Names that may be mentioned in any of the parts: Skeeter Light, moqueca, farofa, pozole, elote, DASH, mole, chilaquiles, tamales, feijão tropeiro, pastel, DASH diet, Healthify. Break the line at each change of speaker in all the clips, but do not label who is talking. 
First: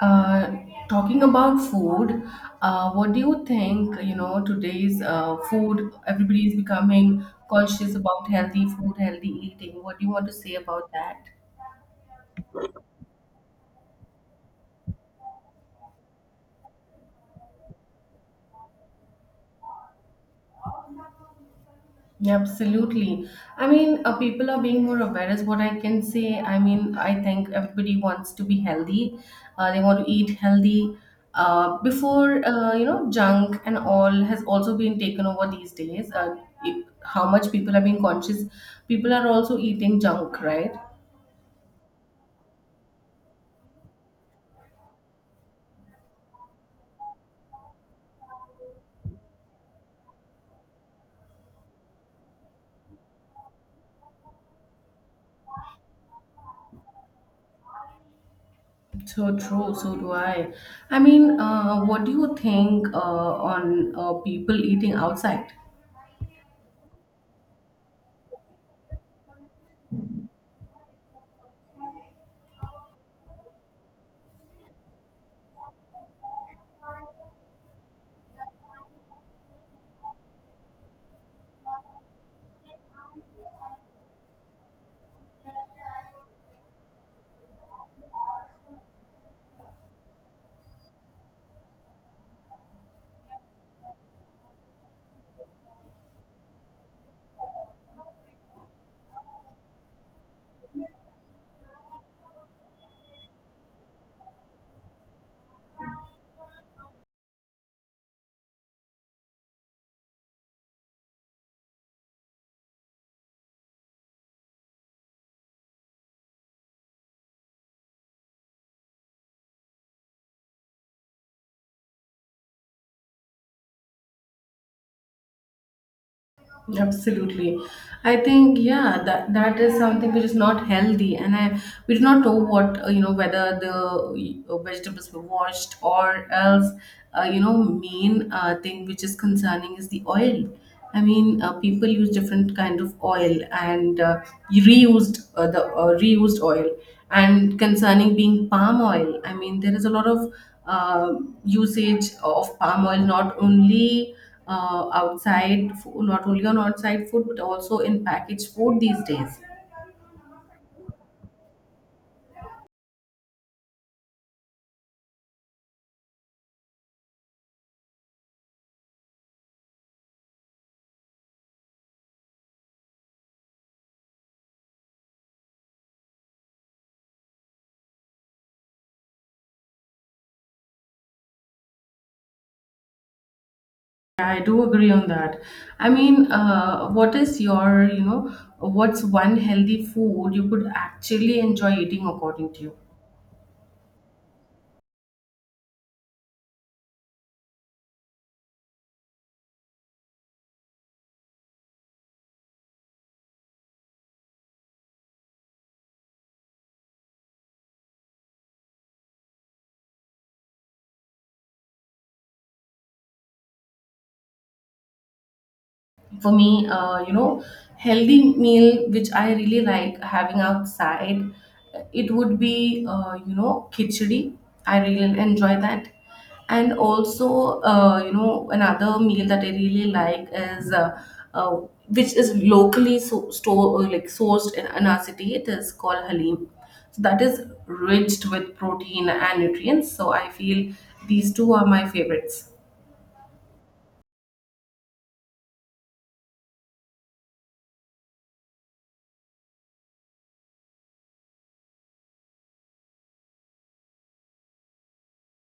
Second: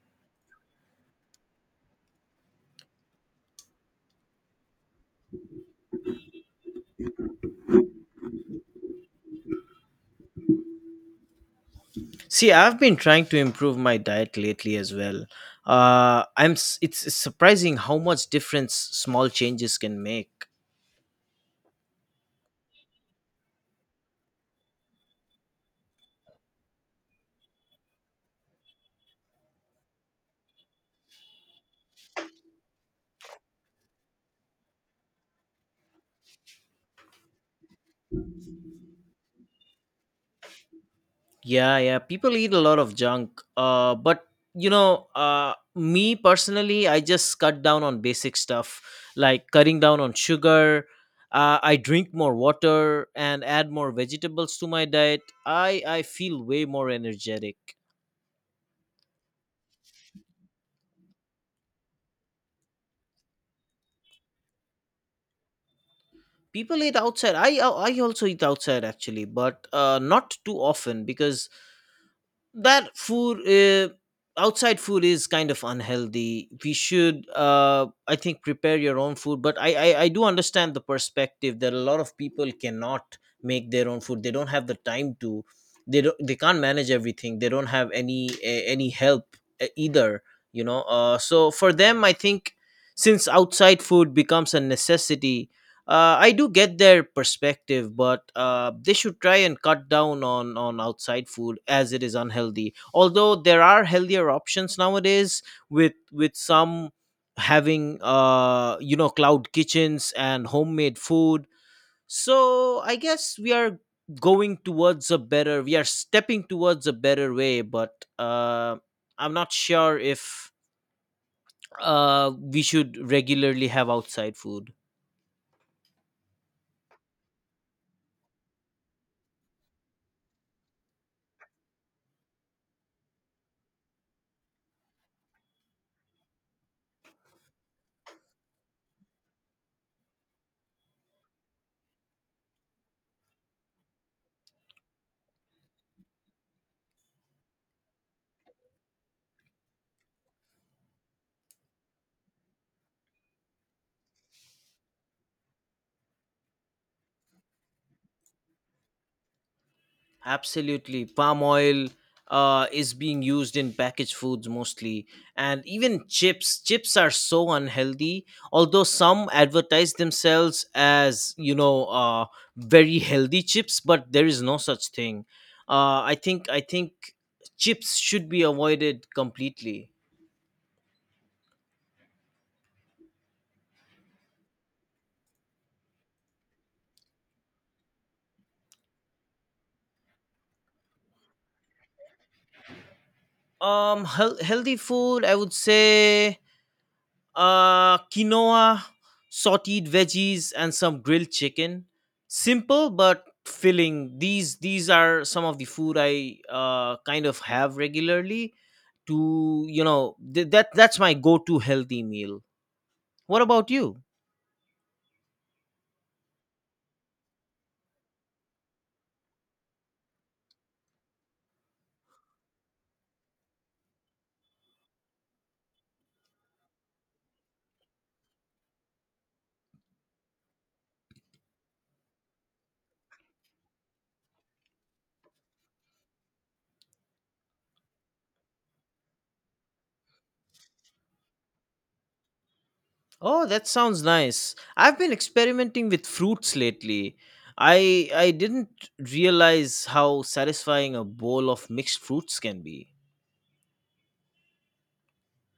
Uh, talking about food, what do you think? You know, today's food, everybody is becoming conscious about healthy food, healthy eating. What do you want to say about that?
See, I've been trying to improve my diet lately as well. It's surprising how much difference small changes can make.
Yeah, absolutely. I mean, people are being more aware, is what I can say. I mean, I think everybody wants to be healthy. They want to eat healthy. Before, you know, junk and all has also been taken over these days. It, how much people are being conscious, people are also eating junk, right?
Yeah, yeah. People eat a lot of junk. Me personally, I just cut down on basic stuff like cutting down on sugar. I drink more water and add more vegetables to my diet. I feel way more energetic.
So true, so do I. I mean, what do you think on people eating outside?
People eat outside. I also eat outside actually, but not too often because that food outside food is kind of unhealthy. We should, I think, prepare your own food, but I do understand the perspective that a lot of people cannot make their own food. They don't have the time to, they can't manage everything. They don't have any help either. So for them, I think, since outside food becomes a necessity, I do get their perspective, but they should try and cut down on outside food as it is unhealthy. Although there are healthier options nowadays, with some having cloud kitchens and homemade food. So I guess we are going towards a better. We are stepping towards a better way, but uh, I'm not sure if we should regularly have outside food.
Absolutely. I think yeah, that is something which is not healthy, and I we do not know what you know, whether the vegetables were washed, or else you know, main thing which is concerning is the oil. I mean, people use different kind of oil, and reused oil, and concerning being palm oil. I mean, there is a lot of uh, usage of palm oil, not only outside, not only on outside food, but also in packaged food these days.
Absolutely. Palm oil is being used in packaged foods mostly. And even chips. Chips are so unhealthy. Although some advertise themselves as, very healthy chips, but there is no such thing. I think chips should be avoided completely.
Yeah, I do agree on that. I mean, what is your, you know, what's one healthy food you could actually enjoy eating according to you?
Healthy food, I would say quinoa, sautéed veggies, and some grilled chicken. Simple but filling. These are some of the food I kind of have regularly. To you know th- that That's my go-to healthy meal. What about you?
For me, you know, healthy meal which I really like having outside, it would be you know, khichdi. I really enjoy that. And also, you know, another meal that I really like is uh, which is locally so, store, like sourced in our city, it is called halim. So that is rich with protein and nutrients, so I feel these two are my favorites.
Oh, that sounds nice. I've been experimenting with fruits lately. I didn't realize how satisfying a bowl of mixed fruits can be.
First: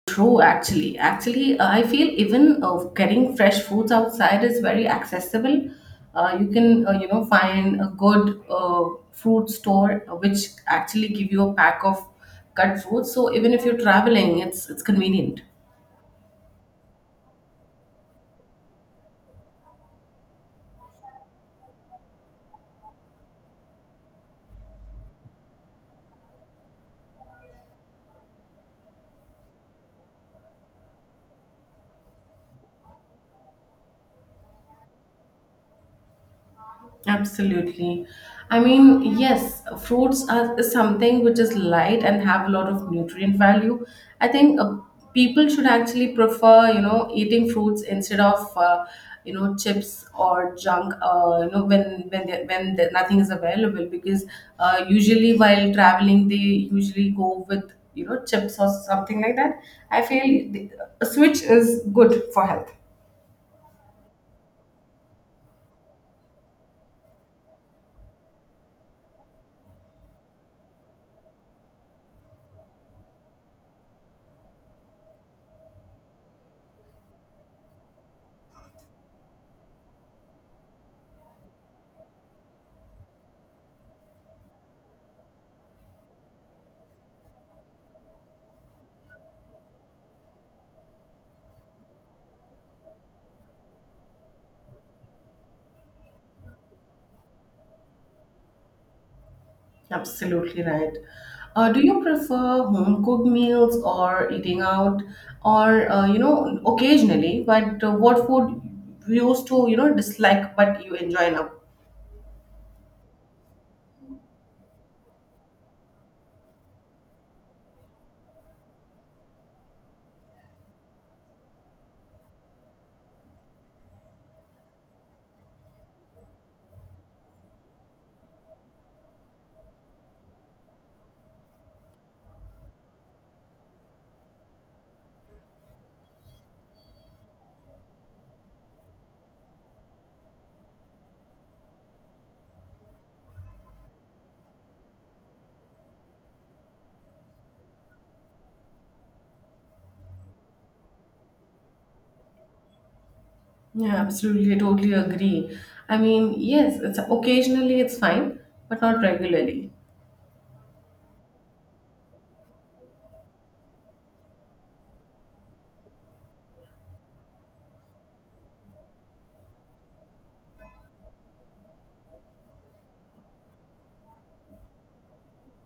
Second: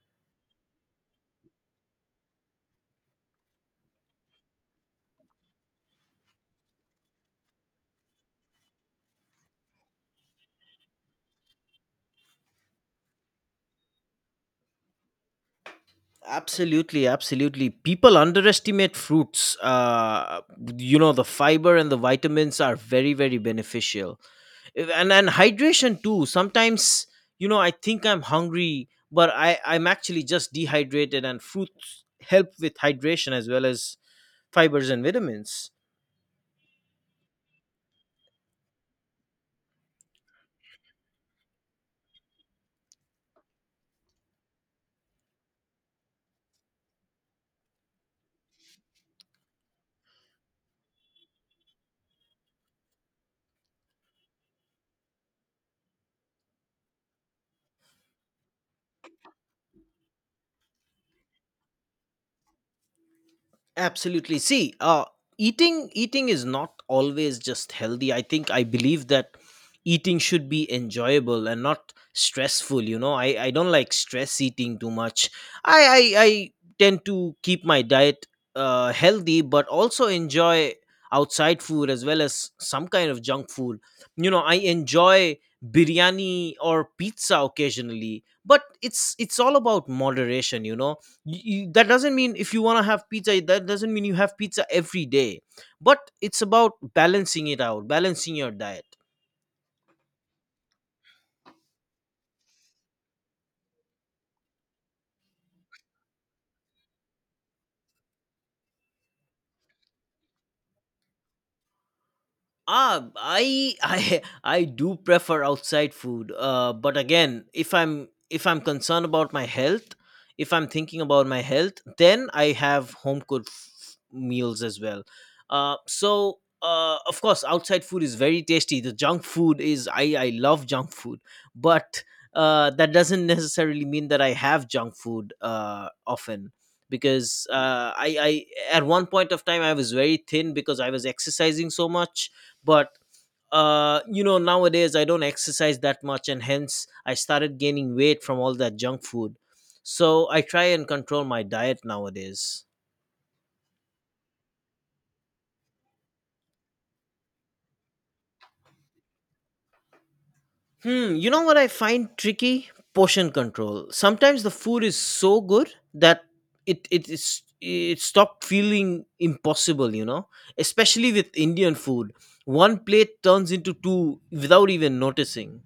True, actually. Actually, I feel even getting fresh foods outside is very accessible. You can, you know, find a good fruit store which actually give you a pack of cut fruits. So even if you're traveling, it's convenient.
Absolutely, absolutely. People underestimate fruits. You know, the fiber and the vitamins are very, very beneficial. And hydration too. Sometimes, you know, I think I'm hungry, but I'm actually just dehydrated, and fruits help with hydration as well as fibers and vitamins.
Absolutely. I mean, yes, fruits are is something which is light and have a lot of nutrient value. I think people should actually prefer, you know, eating fruits instead of, you know, chips or junk. You know, when they, when the, nothing is available, because usually while traveling, they usually go with you know chips or something like that. I feel the, a switch is good for health.
Absolutely. See, eating is not always just healthy. I think I believe that eating should be enjoyable and not stressful. You know, I don't like stress eating too much. I tend to keep my diet healthy, but also enjoy outside food as well as some kind of junk food. You know, I enjoy biryani or pizza occasionally, but it's all about moderation. You know, that doesn't mean if you want to have pizza that doesn't mean you have pizza every day, but it's about balancing it out, balancing your diet.
Absolutely right. Do you prefer home cooked meals or eating out, or you know, occasionally? But what food you used to you know dislike but you enjoy now?
Ah, I do prefer outside food. But again, if I'm concerned about my health, if I'm thinking about my health, then I have home cooked meals as well. Of course, outside food is very tasty. The junk food is, I love junk food, but that doesn't necessarily mean that I have junk food often because I at one point of time I was very thin because I was exercising so much, but nowadays I don't exercise that much and hence I started gaining weight from all that junk food. So I try and control my diet nowadays.
Yeah, absolutely. I totally agree. I mean, yes, it's occasionally it's fine, but not regularly.
Hmm, you know what I find tricky? Portion control. Sometimes the food is so good that it stopped feeling impossible, you know, especially with Indian food. One plate turns into two without even noticing.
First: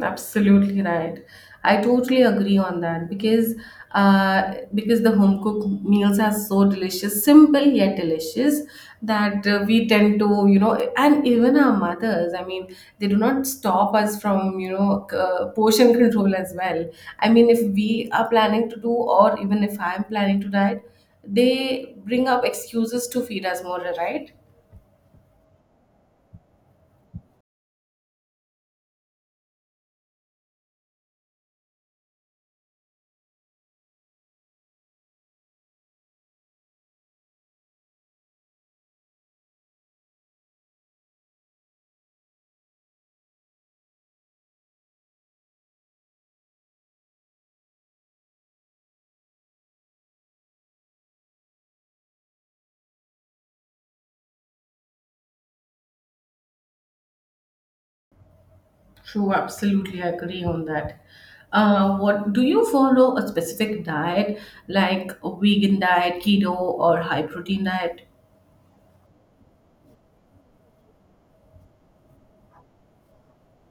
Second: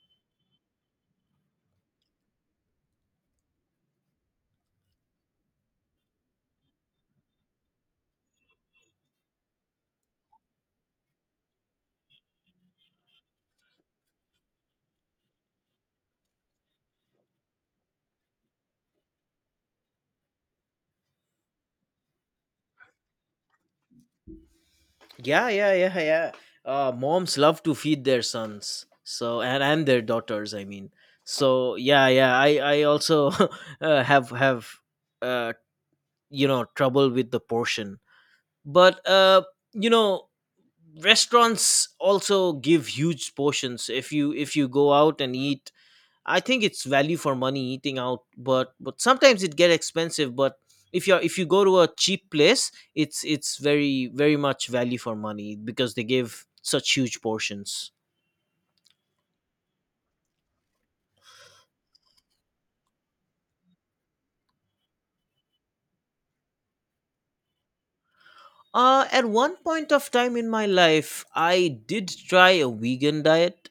Absolutely right. I totally agree on that because the home cooked meals are so delicious, simple yet delicious, that we tend to you know, and even our mothers. I mean, they do not stop us from you know portion control as well. I mean, if we are planning to do, or even if I am planning to diet, they bring up excuses to feed us more, right?
Yeah, yeah, yeah, yeah. Moms love to feed their sons, and their daughters. I mean, so yeah, yeah. I also have uh you know trouble with the portion, but you know restaurants also give huge portions. If you go out and eat, I think it's value for money eating out, but sometimes it get expensive. But if you go to a cheap place, it's very very much value for money because they give such huge portions.
True, absolutely, I agree on that. What do you follow a specific diet, like a vegan diet, keto, or high protein diet?
At one point of time in my life, I did try a vegan diet,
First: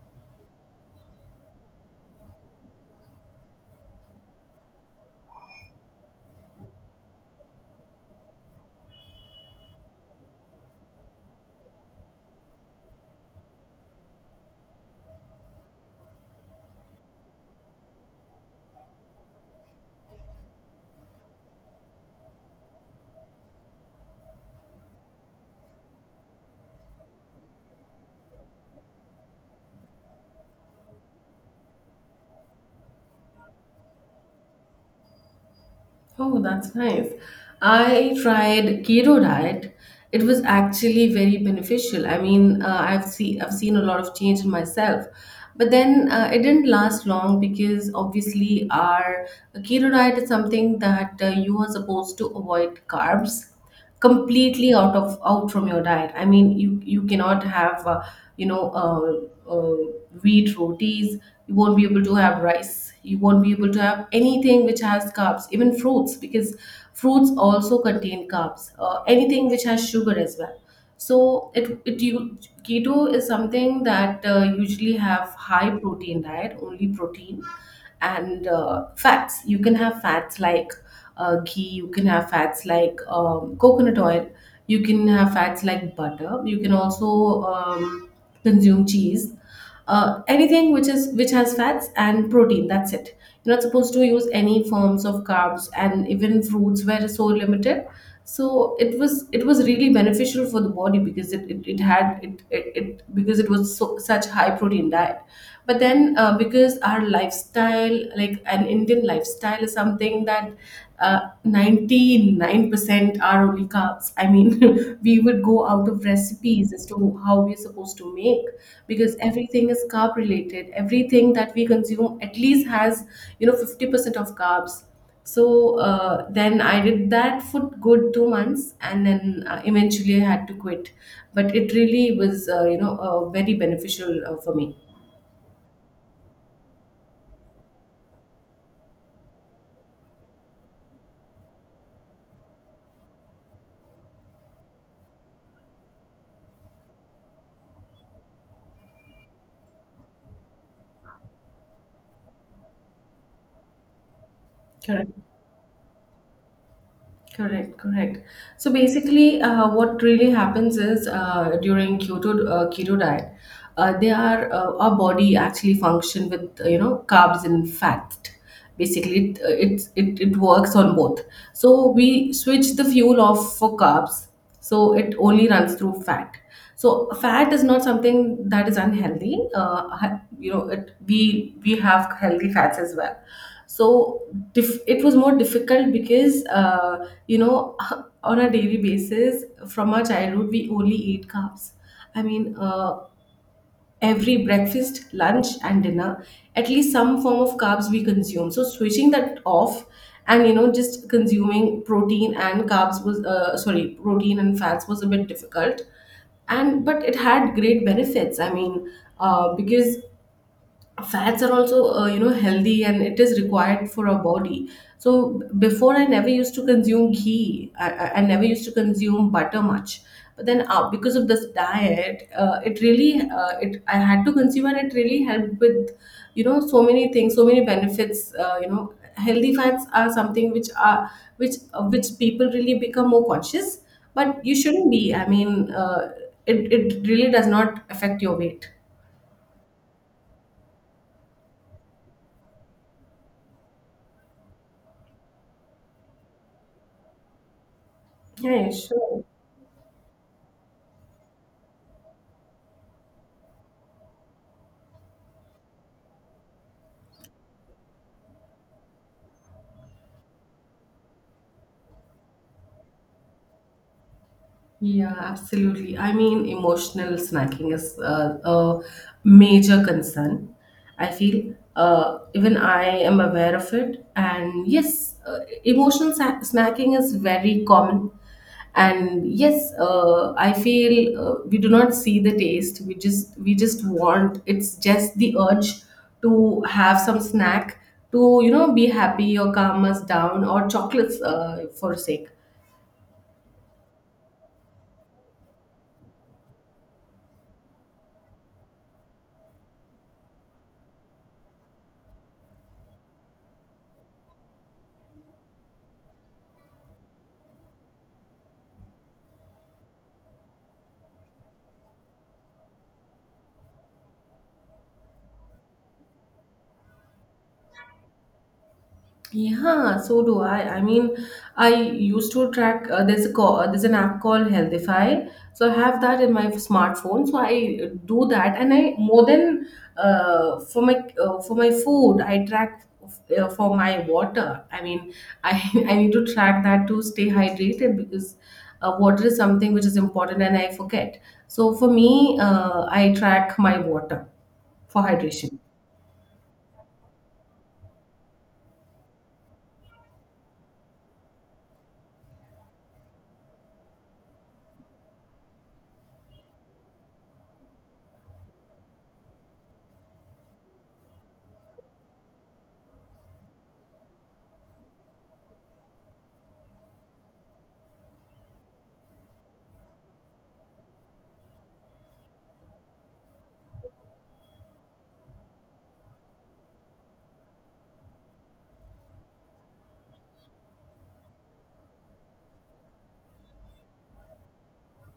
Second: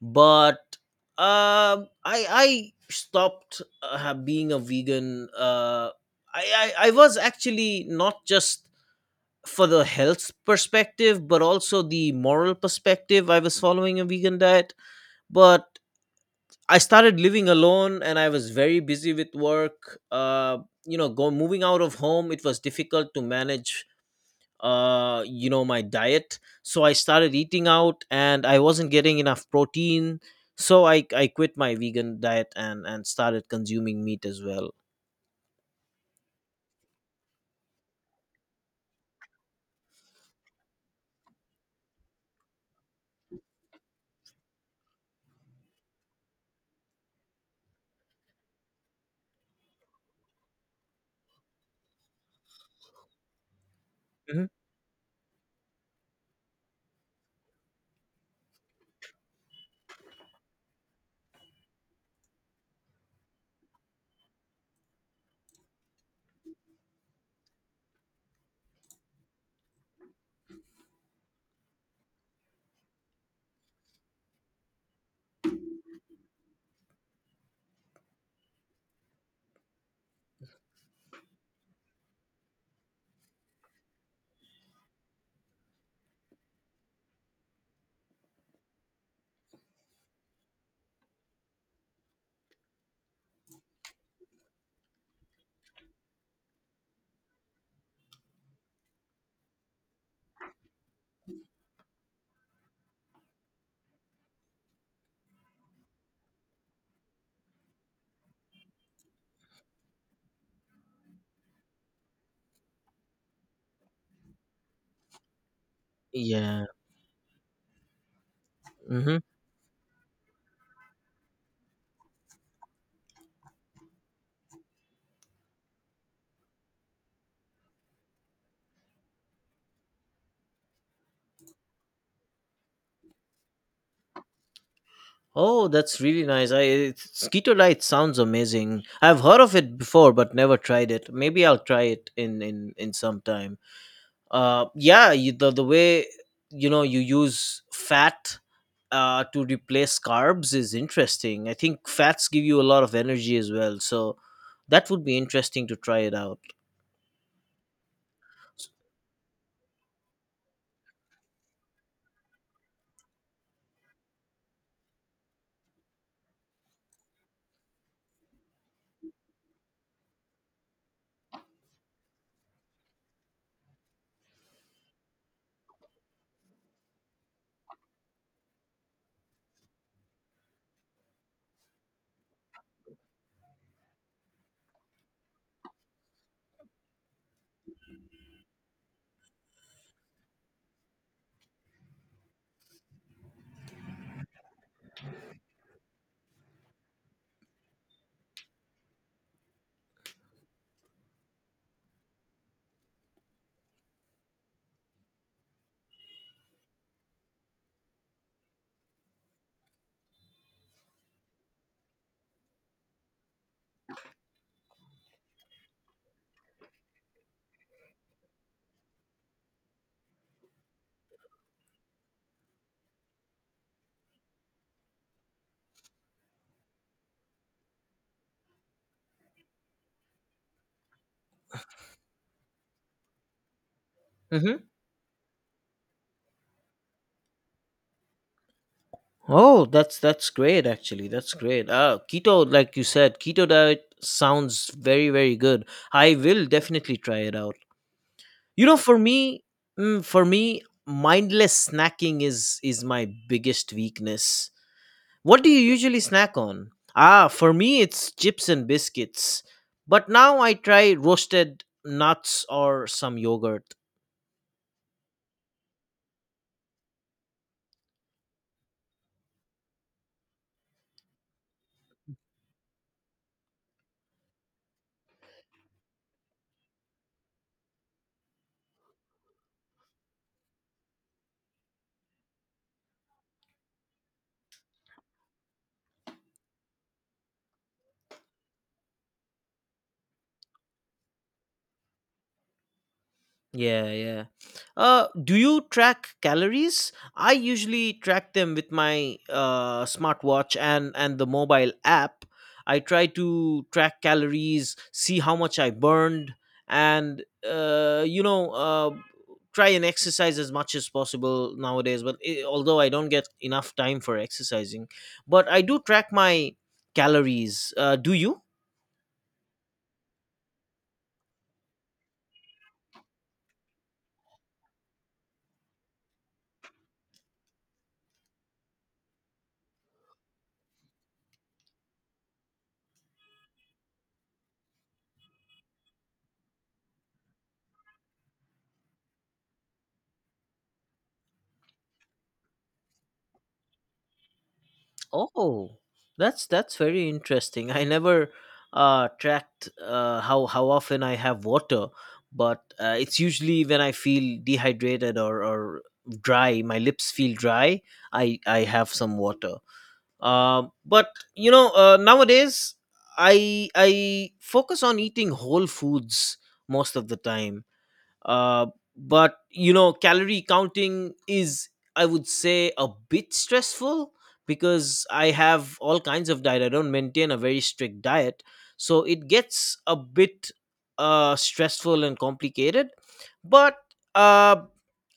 but I stopped being a vegan. I was actually not just for the health perspective, but also the moral perspective. I was following a vegan diet, but I started living alone and I was very busy with work. You know, go Moving out of home, it was difficult to manage my diet. So I started eating out, and I wasn't getting enough protein. So I quit my vegan diet and started consuming meat as well.
Oh, that's nice. I tried keto diet. It was actually very beneficial. I mean, I've seen a lot of change in myself, but then it didn't last long because obviously our keto diet is something that you are supposed to avoid carbs
Mhm.
completely, out of out from your diet. I mean, you cannot have you know uh, uh, wheat rotis, you won't be able to have rice, you won't be able to have anything which has carbs, even fruits, because fruits also contain carbs, anything which has sugar as well. So it you keto is something that usually have high protein diet, only protein and fats. You can have fats like ghee, you can have fats like coconut oil, you can have fats like butter, you can also consume cheese, anything which is which has fats and protein. That's it. You're not supposed to use any forms of carbs, and even fruits were so limited. So it was really beneficial for the body, because it had it, it, it because it was so, such high protein diet. But then because our lifestyle, like an Indian lifestyle, is something that 99% are only carbs. I mean, we would go out of
Yeah.
recipes as to how we're supposed to make, because
Mhm.
everything is carb related. Everything that we consume at least has, you know, 50% of carbs. So then I did that for good 2 months, and then eventually I had to quit. But it really was, you know, very beneficial for me.
Oh, that's really nice. Skeeter Light sounds amazing. I've heard of it before, but never tried it. Maybe I'll try it in some time. The way you know you use fat to replace carbs is interesting. I think fats give you a lot of energy as well, so that would
Correct.
be interesting to try it out.
Correct, correct. So basically, what really happens is, during keto diet, they are our body actually function with you know, carbs and fat. Basically, it works on both. So we switch the fuel off for carbs, so it only runs through fat. So fat is not something that is unhealthy. You know, it we have healthy fats as well. So it was more difficult because you know, on a daily basis from our childhood, we only ate carbs. I mean, every breakfast, lunch, and dinner, at least some form of carbs we consume. So switching that off, and you know, just consuming protein and carbs was sorry protein and fats was a bit difficult. And but it had great benefits, I mean, because fats are also you know, healthy, and it is required for our body. So before I never used to consume ghee, I never used to consume butter much. But then because of this diet, it really it I had to consume, and it really helped with you know, so many things, so many benefits. You know, healthy fats are something which are which people really become more conscious. But you shouldn't be. I mean, it, it really does not affect your weight.
Oh, that's great actually. That's great. Keto, like you said, keto diet sounds very very good. I will definitely try it out. You
Yeah,
know, for
sure.
me, for me, mindless snacking is my biggest weakness. What do you usually snack on? Ah, for me it's chips and biscuits. But now I try roasted nuts or some yogurt.
Yeah, absolutely. I mean, emotional snacking is a major concern. I feel even I am aware of it. And yes, snacking is very common. And yes, I feel we do not see the taste. We just want. It's just the urge to have some snack to you know, be happy or calm us down, or chocolates for sake.
Yeah, yeah. Do you track calories? I usually track them with my smartwatch and the mobile app. I try to track calories, see how much I burned, and try and exercise as much as possible nowadays. But I although I don't get enough time for exercising, but I do track my calories. Do you?
Yeah, so do I. I mean, I used to track. There's an app called Healthify, so I have that in my smartphone. So I do that, and I more than uh, for my for my food, I track for my water. I mean, I I need to track that to stay hydrated, because water is something which is important, and I forget. So for me, I track my water for hydration.
Oh, that's very interesting. I never tracked how often I have water, but it's usually when I feel dehydrated, or dry. My lips feel dry. I have some water. But you know Nowadays I focus on eating whole foods most of the time, uh, but you know, calorie counting is, I would say, a bit stressful because I have all kinds of diet. I don't maintain a very strict diet, so it gets a bit stressful and complicated. But uh,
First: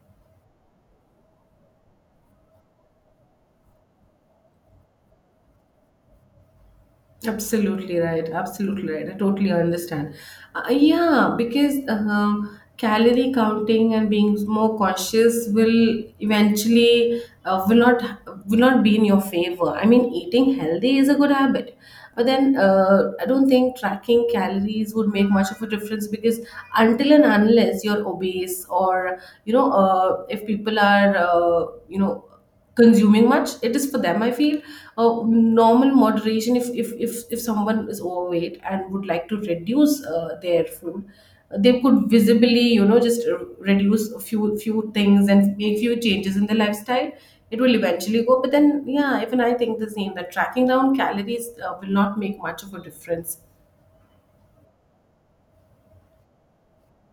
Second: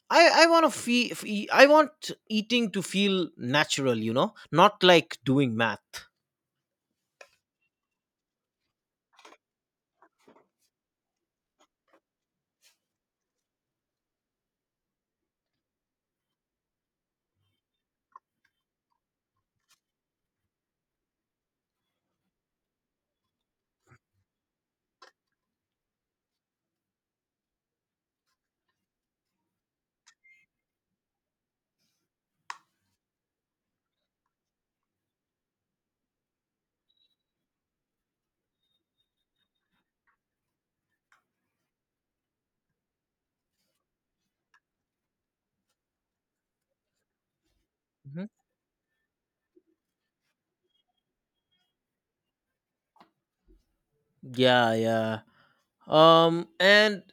I want to feel, I want eating to feel natural. You know, not like doing math.
Absolutely right. Absolutely right. I totally understand. Yeah, because calorie counting and being more conscious will eventually will not be in your favor. I mean, eating healthy is a good habit, but then I don't think tracking calories would make much of a difference, because until and unless you're obese, or you know if people are you know, consuming much, it is for them, I feel normal moderation. If someone is overweight and would like to reduce their food, they could visibly you know, just reduce a few things and make few changes in the lifestyle, it will eventually
Mhm.
go. But then yeah, even I think the same, that tracking down calories will not make much of a difference.
Yeah, yeah. And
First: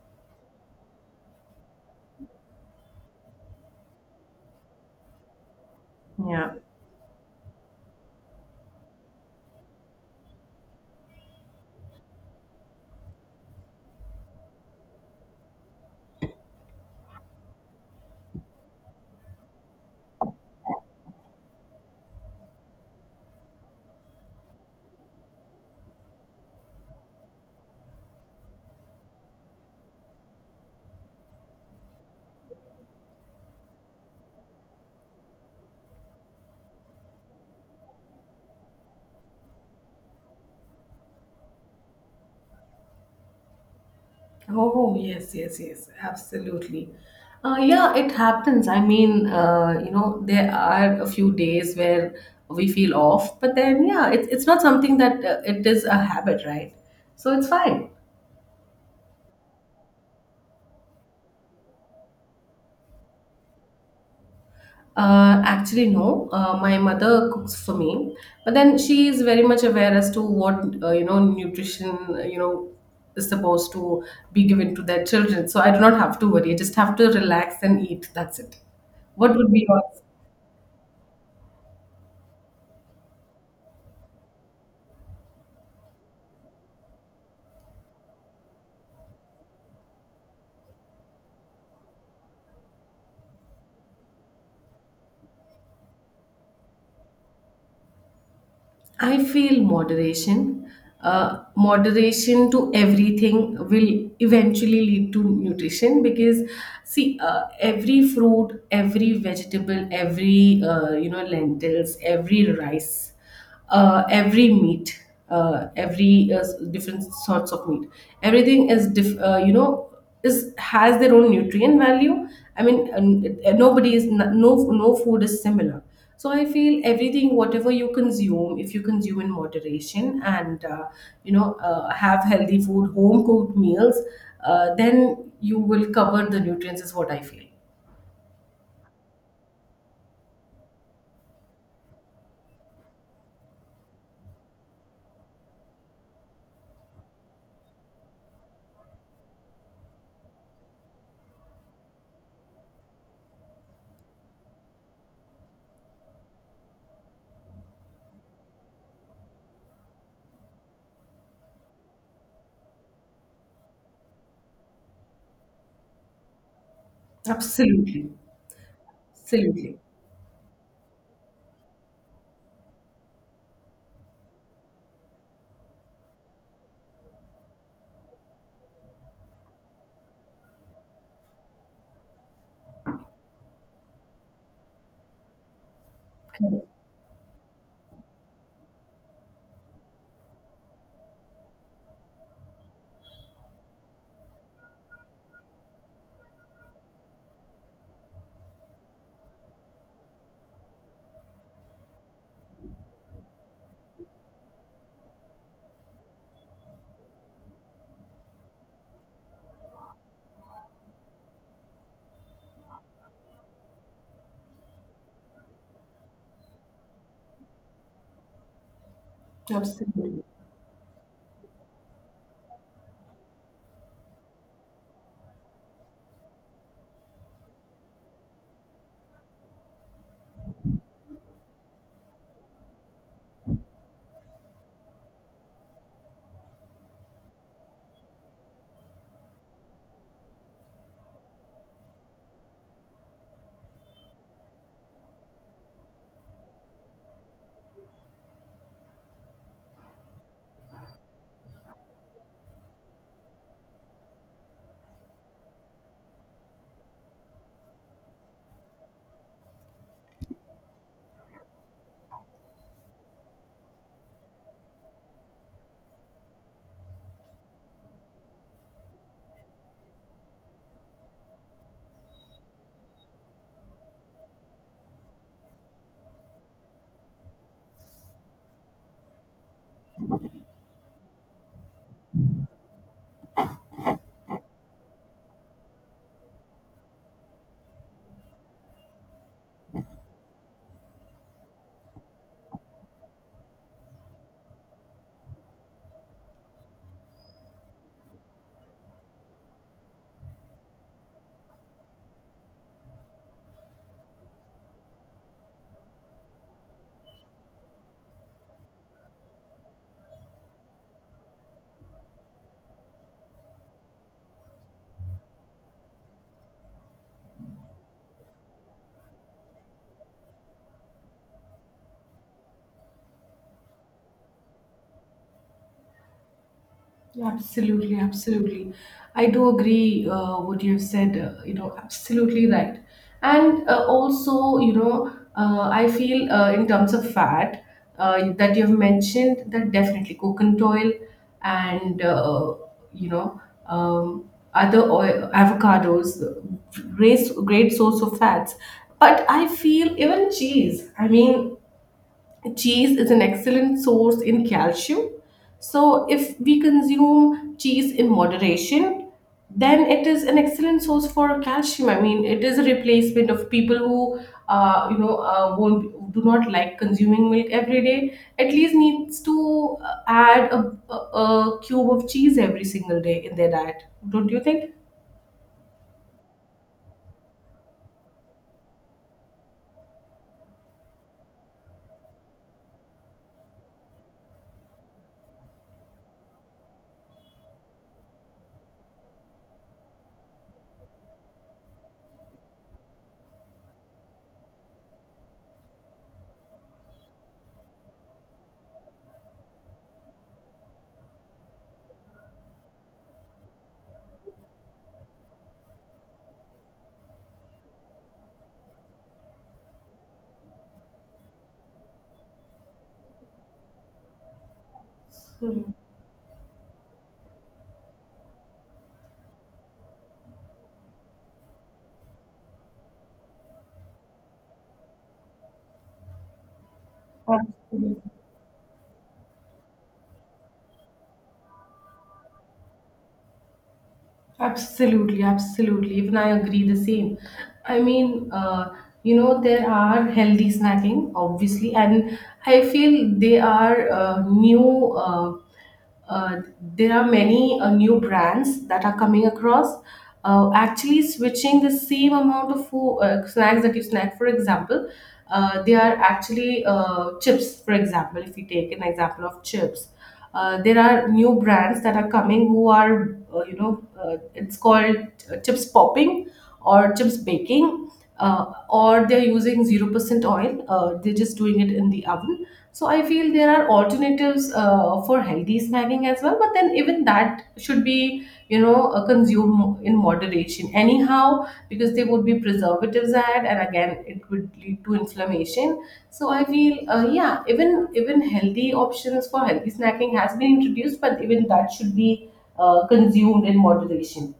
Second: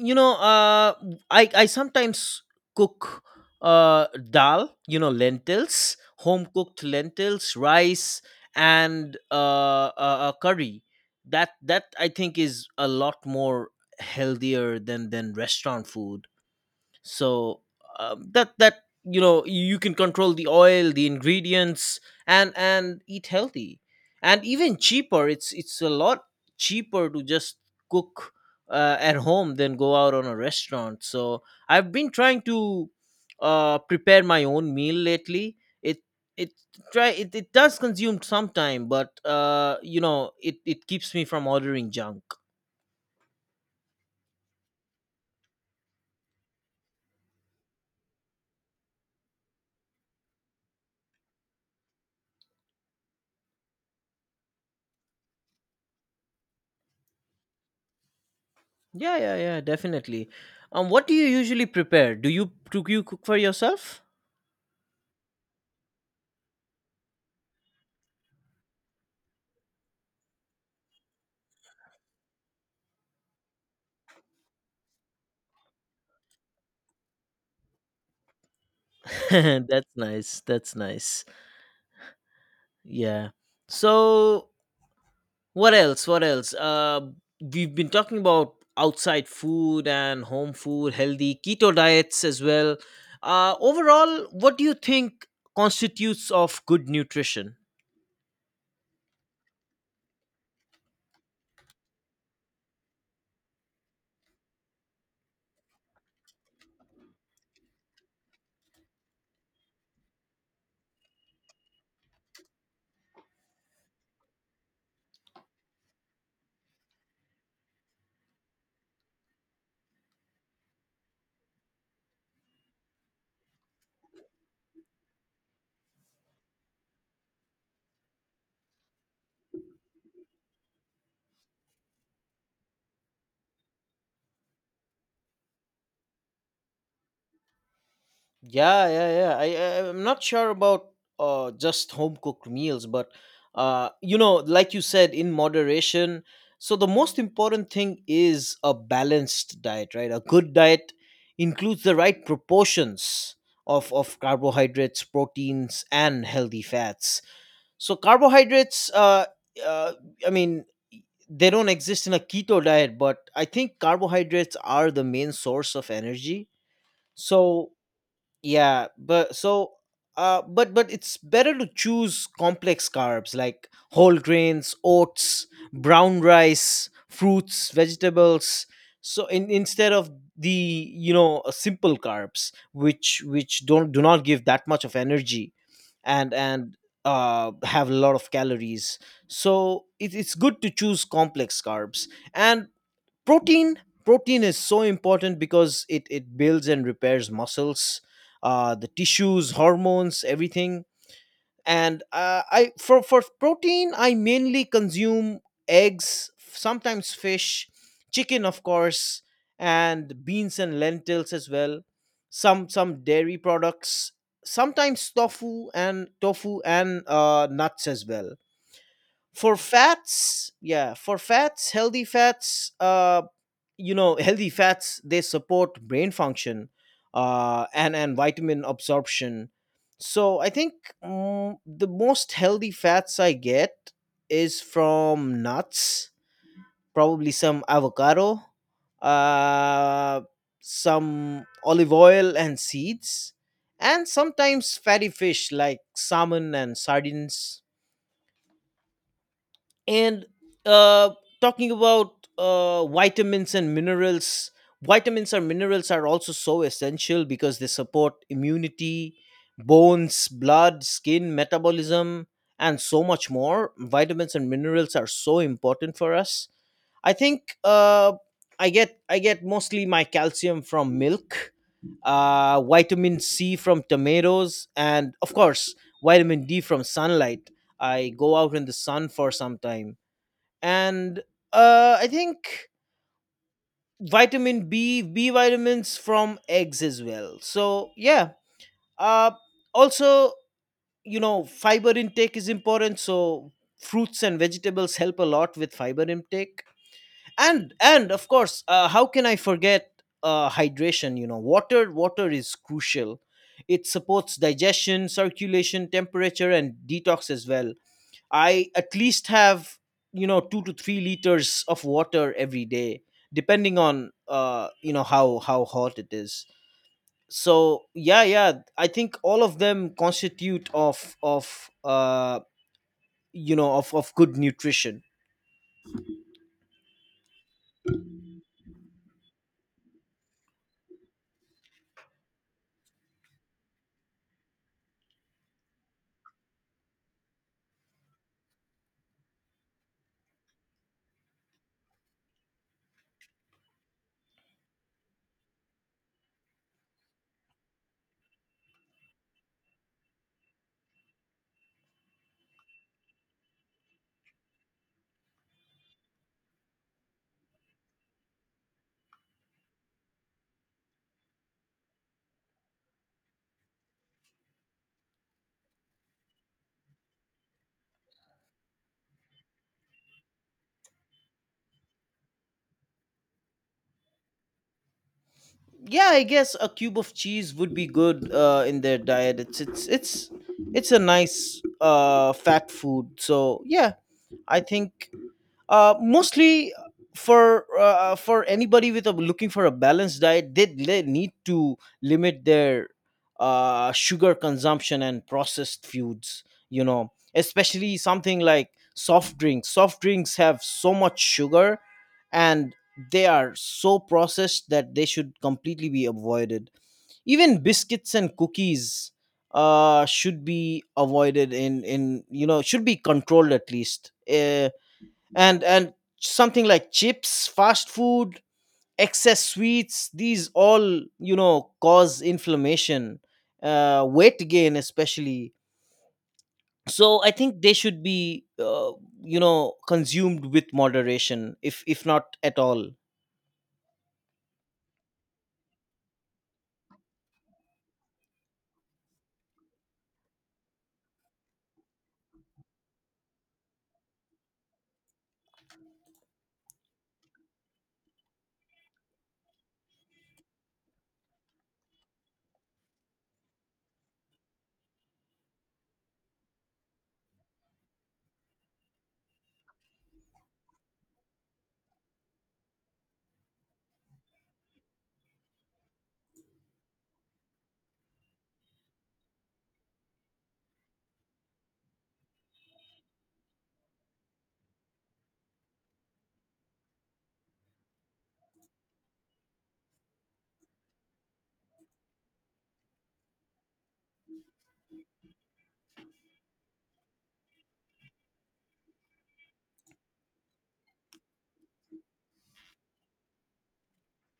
you know I sometimes cook dal, you know, lentils, home
Yeah.
cooked lentils, rice and curry. That I think is a lot more healthier than restaurant food. So that that You know, you can control the oil, the ingredients, and eat healthy. And even cheaper, it's a lot cheaper to just cook at home than go out on a restaurant. So I've been trying to prepare my own meal lately. it it it, it does consume some time, but it it keeps me from ordering junk.
Oh, yes, yes, yes, absolutely. Yeah, it happens. I mean, you know, there are a few days where we feel off, but then, yeah, it's not something that it is a habit, right? So it's fine.
Yeah, yeah, yeah, definitely. What do you usually prepare? Do you cook for yourself?
Actually, no, my mother cooks for me, but then she is very much aware as to what, you know, nutrition, you know, is supposed to be given to their children. So I do not have to worry. I just have to relax and eat. That's it. What would be
That's
yours?
nice. That's nice. Yeah. So what else? What else? We've been talking about outside food and home food, healthy keto diets as well. Overall, what do you think constitutes of good nutrition?
I feel moderation, moderation to everything will eventually lead to nutrition because, see, every fruit, every vegetable, every you know, lentils, every rice, every meat, different sorts of meat, everything is you know, is has their own nutrient value. I mean, nobody is no no no food is similar, so I feel everything, whatever you consume, if you consume in moderation and have healthy food, home cooked meals, then you will cover the nutrients. Is what I feel.
Yeah, yeah, yeah. I, I'm not sure about just home cooked meals, but you know, like you said, in moderation. So the most important thing is a balanced diet, right? A good diet includes the right proportions of carbohydrates, proteins, and healthy fats. So carbohydrates, uh I mean, they don't exist in a keto diet, but I think carbohydrates are the main source of energy. So
Absolutely,
yeah, but so
absolutely,
but it's better to choose complex carbs like whole grains, oats, brown rice, fruits, vegetables. So instead of the you know simple carbs which don't do not give that much of energy and have a lot of calories so it's good to choose complex carbs and protein. Protein is so important because it builds and repairs muscles, the tissues, hormones, everything. And I for protein I mainly consume eggs, sometimes fish, chicken of course, and beans and lentils as well, some dairy products, sometimes tofu and nuts as well. For
absolutely.
fats, yeah, for fats, healthy fats, healthy fats, they support brain function and vitamin absorption. So I think the most healthy fats I get is from nuts, probably some avocado, uh some olive oil and seeds, and sometimes fatty fish like salmon and sardines. And uh, talking about vitamins and minerals, vitamins and minerals are also so essential because they support immunity, bones, blood, skin, metabolism, and so much more. Vitamins and minerals are so important for us. I think I get mostly my calcium from milk, vitamin c from tomatoes, and of course vitamin d from sunlight. I go out in the sun for some time, and I think vitamin B, B vitamins from eggs as well. So yeah, uh, also, you know, fiber intake is important. So fruits and vegetables help a lot with fiber intake, and of course, how can I forget hydration? You know, water is crucial. It supports digestion, circulation, temperature, and detox as well. I at least have 2 to 3 liters of water every day, depending on you know, how hot it is. So yeah, yeah, I think all of them constitute of of good nutrition.
Absolutely, absolutely. I do agree what you have said. Absolutely right. And I feel in terms of fat that you have mentioned that definitely coconut oil and you know um, other oil, avocados, great source of fats. But I feel even cheese. I mean, cheese is an excellent source in calcium. So, if we consume cheese in moderation, then it is an excellent source for calcium. I mean, it is a replacement of people who, won't do not like consuming milk every day. At least needs to add a cube of cheese every single day in their diet. Don't you think?
Yeah, I guess a cube of cheese would be good in their diet. It's it's a nice fat food. So yeah, I think mostly for anybody with a looking for a balanced diet, they need to limit their sugar consumption and processed foods, you know, especially something like soft drinks. Soft drinks have so much sugar, and they are so processed that they should completely be avoided. Even biscuits and cookies should be avoided in should be controlled at least, uh, and
Mhm.
and something like chips, fast food, excess sweets, these all, you know, cause inflammation, weight gain especially. So I think they should
Absolutely.
be you know, consumed with moderation, if not at all.
Absolutely, absolutely. Even I agree the same. I mean, uh, there are healthy snacking, obviously, and I feel they are new. Uh, there are many new brands that are coming across, actually switching the same amount of food, snacks that you snack, for example they are actually chips. For example, if you take an example of chips, there are new brands that are coming who are it's called chips popping or chips baking, or they're using 0% oil, they're just doing it in the oven. So I feel there are alternatives for healthy snacking as well, but then even that should be, consumed in moderation anyhow, because there would be preservatives added, and again, it would lead to inflammation. So I feel, yeah, even healthy options for healthy snacking has been introduced, but even that should be consumed in moderation.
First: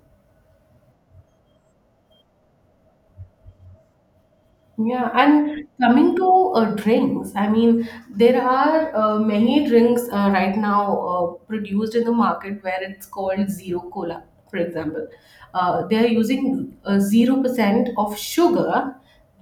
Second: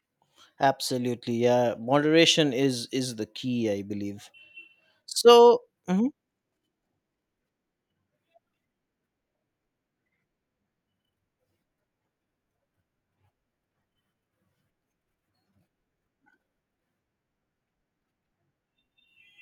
Absolutely, yeah, moderation is the key, I believe.
Yeah,
So
and
mhm.
coming to drinks, I mean, there are many drinks right now produced in the market where it's called zero cola, for example. They are using 0% of sugar,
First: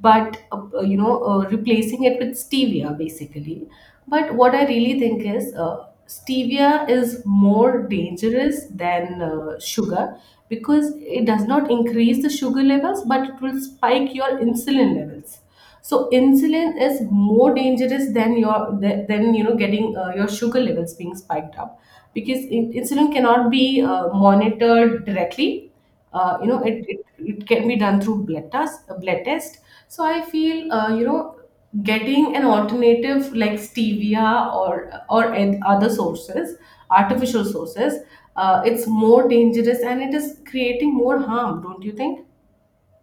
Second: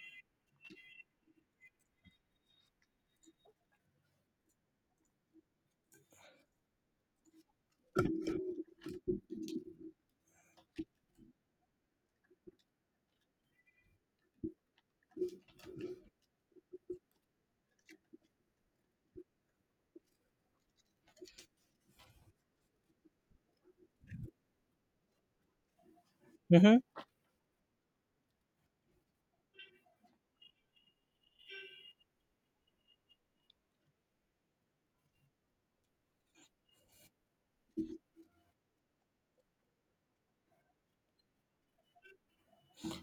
but replacing it with stevia, basically. But what I really think is stevia is more dangerous than sugar, because it does not increase the sugar levels but it will spike your insulin levels. So insulin is more dangerous than your than, you know, getting your sugar levels being spiked up, because insulin cannot be monitored directly. You know,
Mhm.
it can be done through blood test, blood test. So I feel, getting an alternative like stevia, or other sources, artificial sources, it's more dangerous and it is creating more harm. Don't you think?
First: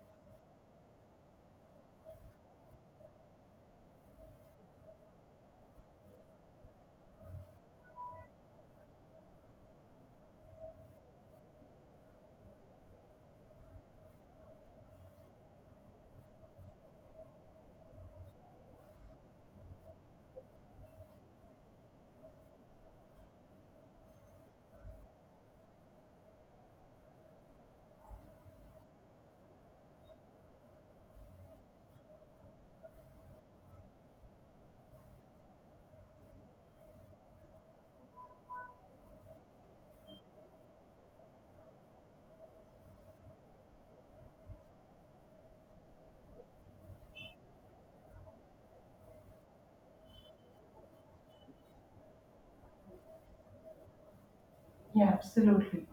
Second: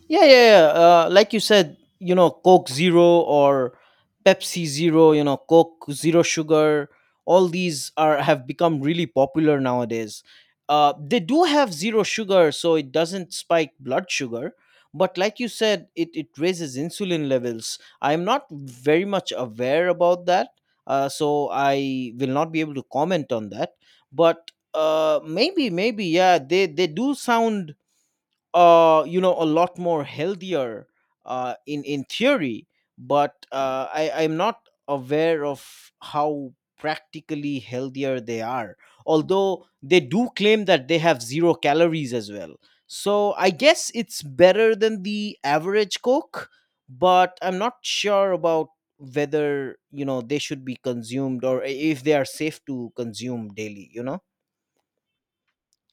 Yeah, yeah, yeah. Like you said, you know, Coke Zero or Pepsi Zero, you know, Coke Zero Sugar, all these are have become really popular nowadays. They do have zero sugar, so it doesn't spike blood sugar. But like you said, it raises insulin levels. I'm not very much aware about that, so I will not be able to comment on that. But maybe, yeah, they do sound you know, a lot more healthier in theory, but I'm not aware of how practically healthier they are, although they do claim that they have zero calories as well. So I guess it's better than the average coke, but I'm not sure about whether, you know, they should be consumed or if they are safe to consume daily, you know.
Yeah, absolutely.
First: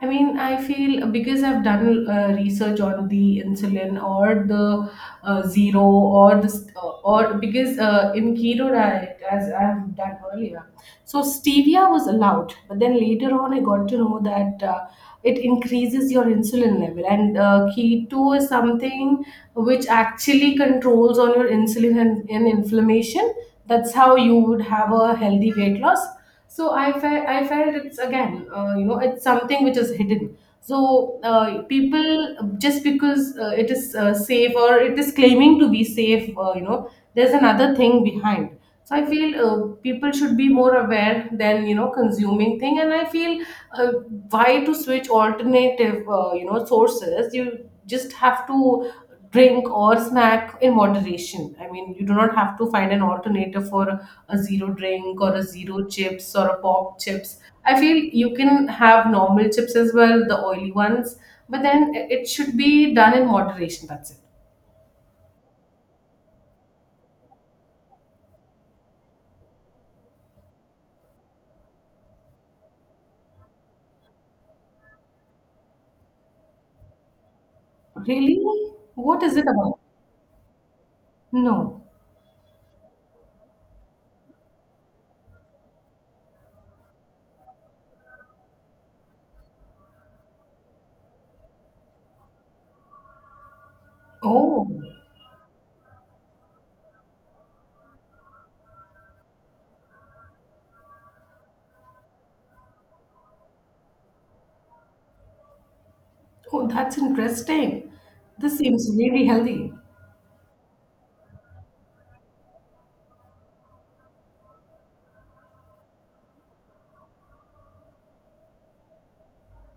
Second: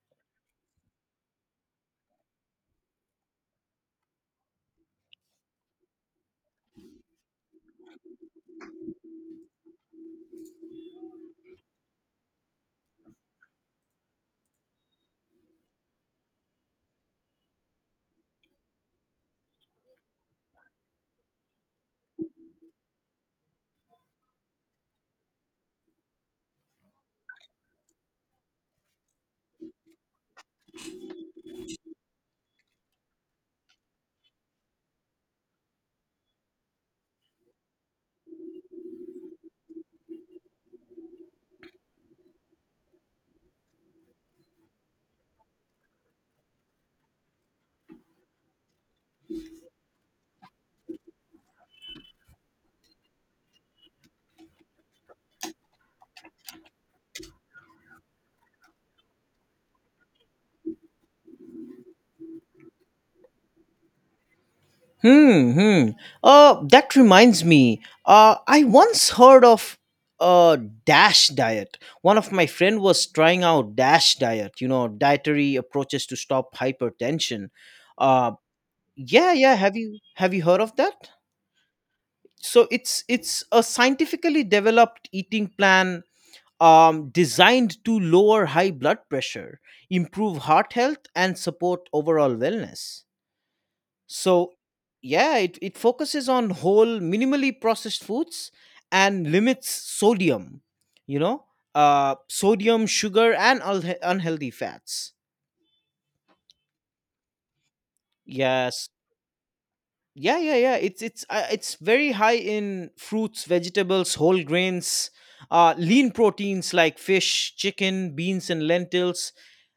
I mean, I feel, because I've done research on the insulin or the zero or this or because in keto diet, as I've done earlier, so stevia was allowed, but then later on, I got to know that it increases your insulin level, and keto is something which actually controls on your insulin and inflammation. That's how you would have a healthy weight loss. So I felt it's again, it's something which is hidden. So people, just because it is safe or it is claiming to be safe, you know, there's another thing behind. So I feel people should be more aware than, you know, consuming thing, and I feel uh, why to switch alternative, you know, sources. You just have to drink or snack in moderation. I mean, you do not have to find an alternative for a zero drink or a zero chips or a pop chips. I feel you can have normal chips as well, the oily ones, but then it should be done in moderation. That's it.
Hmm, hmm. That reminds me. I once heard of a dash diet. One of my friend was trying out dash diet. You know, dietary approaches to stop hypertension. Uh,
Really? What
yeah,
is it
yeah.
about?
Have you heard of that?
No.
So it's a scientifically developed eating plan, designed to lower high blood pressure, improve heart health, and support overall wellness. So,
Oh.
yeah, it focuses on whole, minimally processed foods, and limits sodium, you know, sodium, sugar, and unhealthy fats.
Oh, that's interesting. This
Yes,
seems really healthy.
yeah, yeah, yeah, it's very high in fruits, vegetables, whole grains, lean proteins like fish, chicken, beans, and lentils,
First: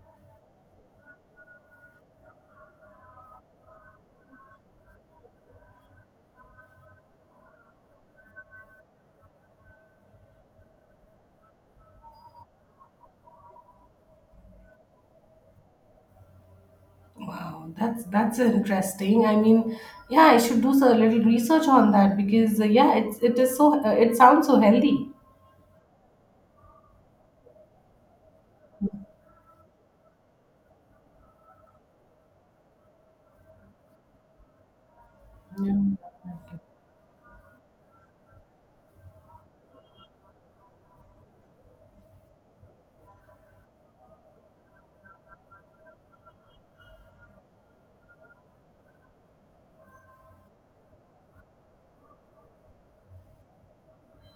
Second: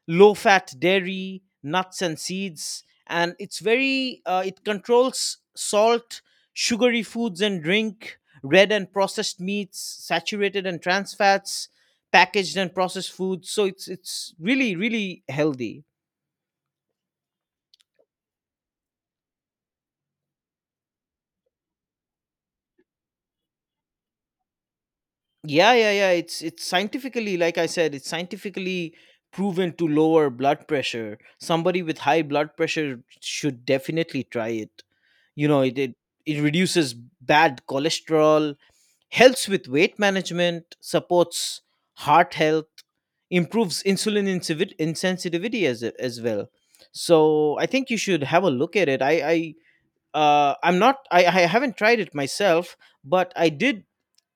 low fat dairy, nuts, and seeds. And it's very, it controls salt, sugary foods and drink, red and processed meats, saturated and trans fats, packaged and processed foods. So it's really really healthy.
Wow, that's interesting. I mean, yeah, I should do so, a little research on that, because yeah, it's it is so it sounds so healthy.
Yeah, yeah, yeah, it's scientifically, like I said, it's scientifically proven to lower blood pressure. Somebody with high blood pressure should definitely try it. You know,
Yeah.
it, it reduces bad cholesterol, helps with weight management, supports heart health, improves insulin insensitivity as well. So I think you should have a look at it. I I'm not I, I haven't tried it myself, but I did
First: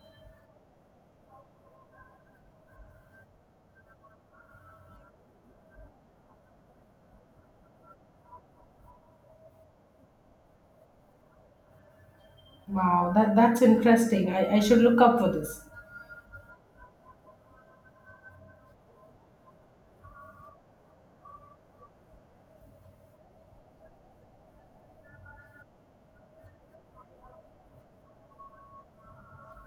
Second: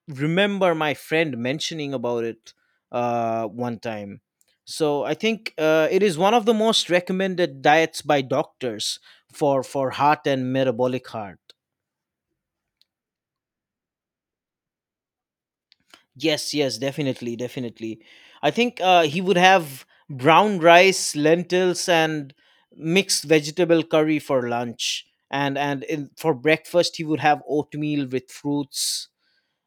remember my friend mentioning about it one time. So I think it is one of the most recommended diets by doctors for heart and metabolic heart.
Wow, that's interesting. I should look up for this.
Yes, yes, definitely, definitely. I think he would have brown rice, lentils, and mixed vegetable curry for lunch, and for breakfast he would have oatmeal with fruits,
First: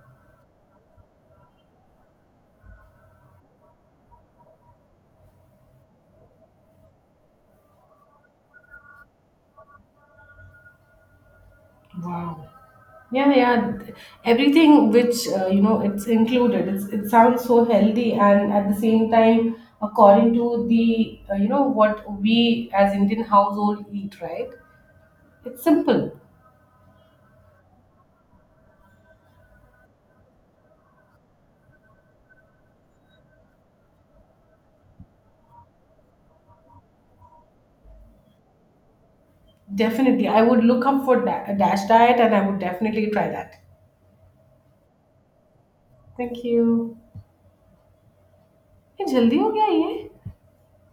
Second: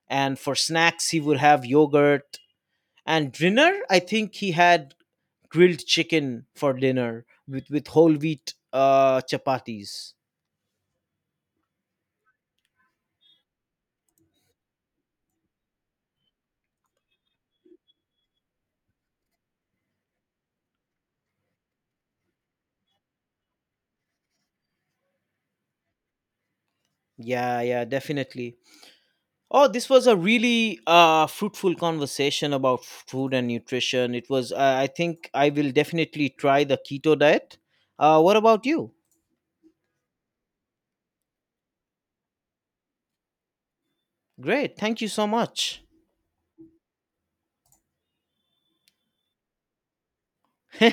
and for snacks he would have yogurt, and dinner I think he had grilled chicken for dinner with whole wheat chapatis.
Wow. Yeah, yeah. Everything which, it's included. It's, it sounds so healthy, and at the same time, according to the what we as Indian household eat, right? It's simple.
Yeah, yeah, definitely. Oh, this was a really fruitful conversation about food and nutrition. It was I think I will definitely try the keto diet. Uh, what about you?
Definitely. I would look up for dash diet and I would definitely try that.
Great, thank you so much.
Thank you. ये जल्दी हो गया ये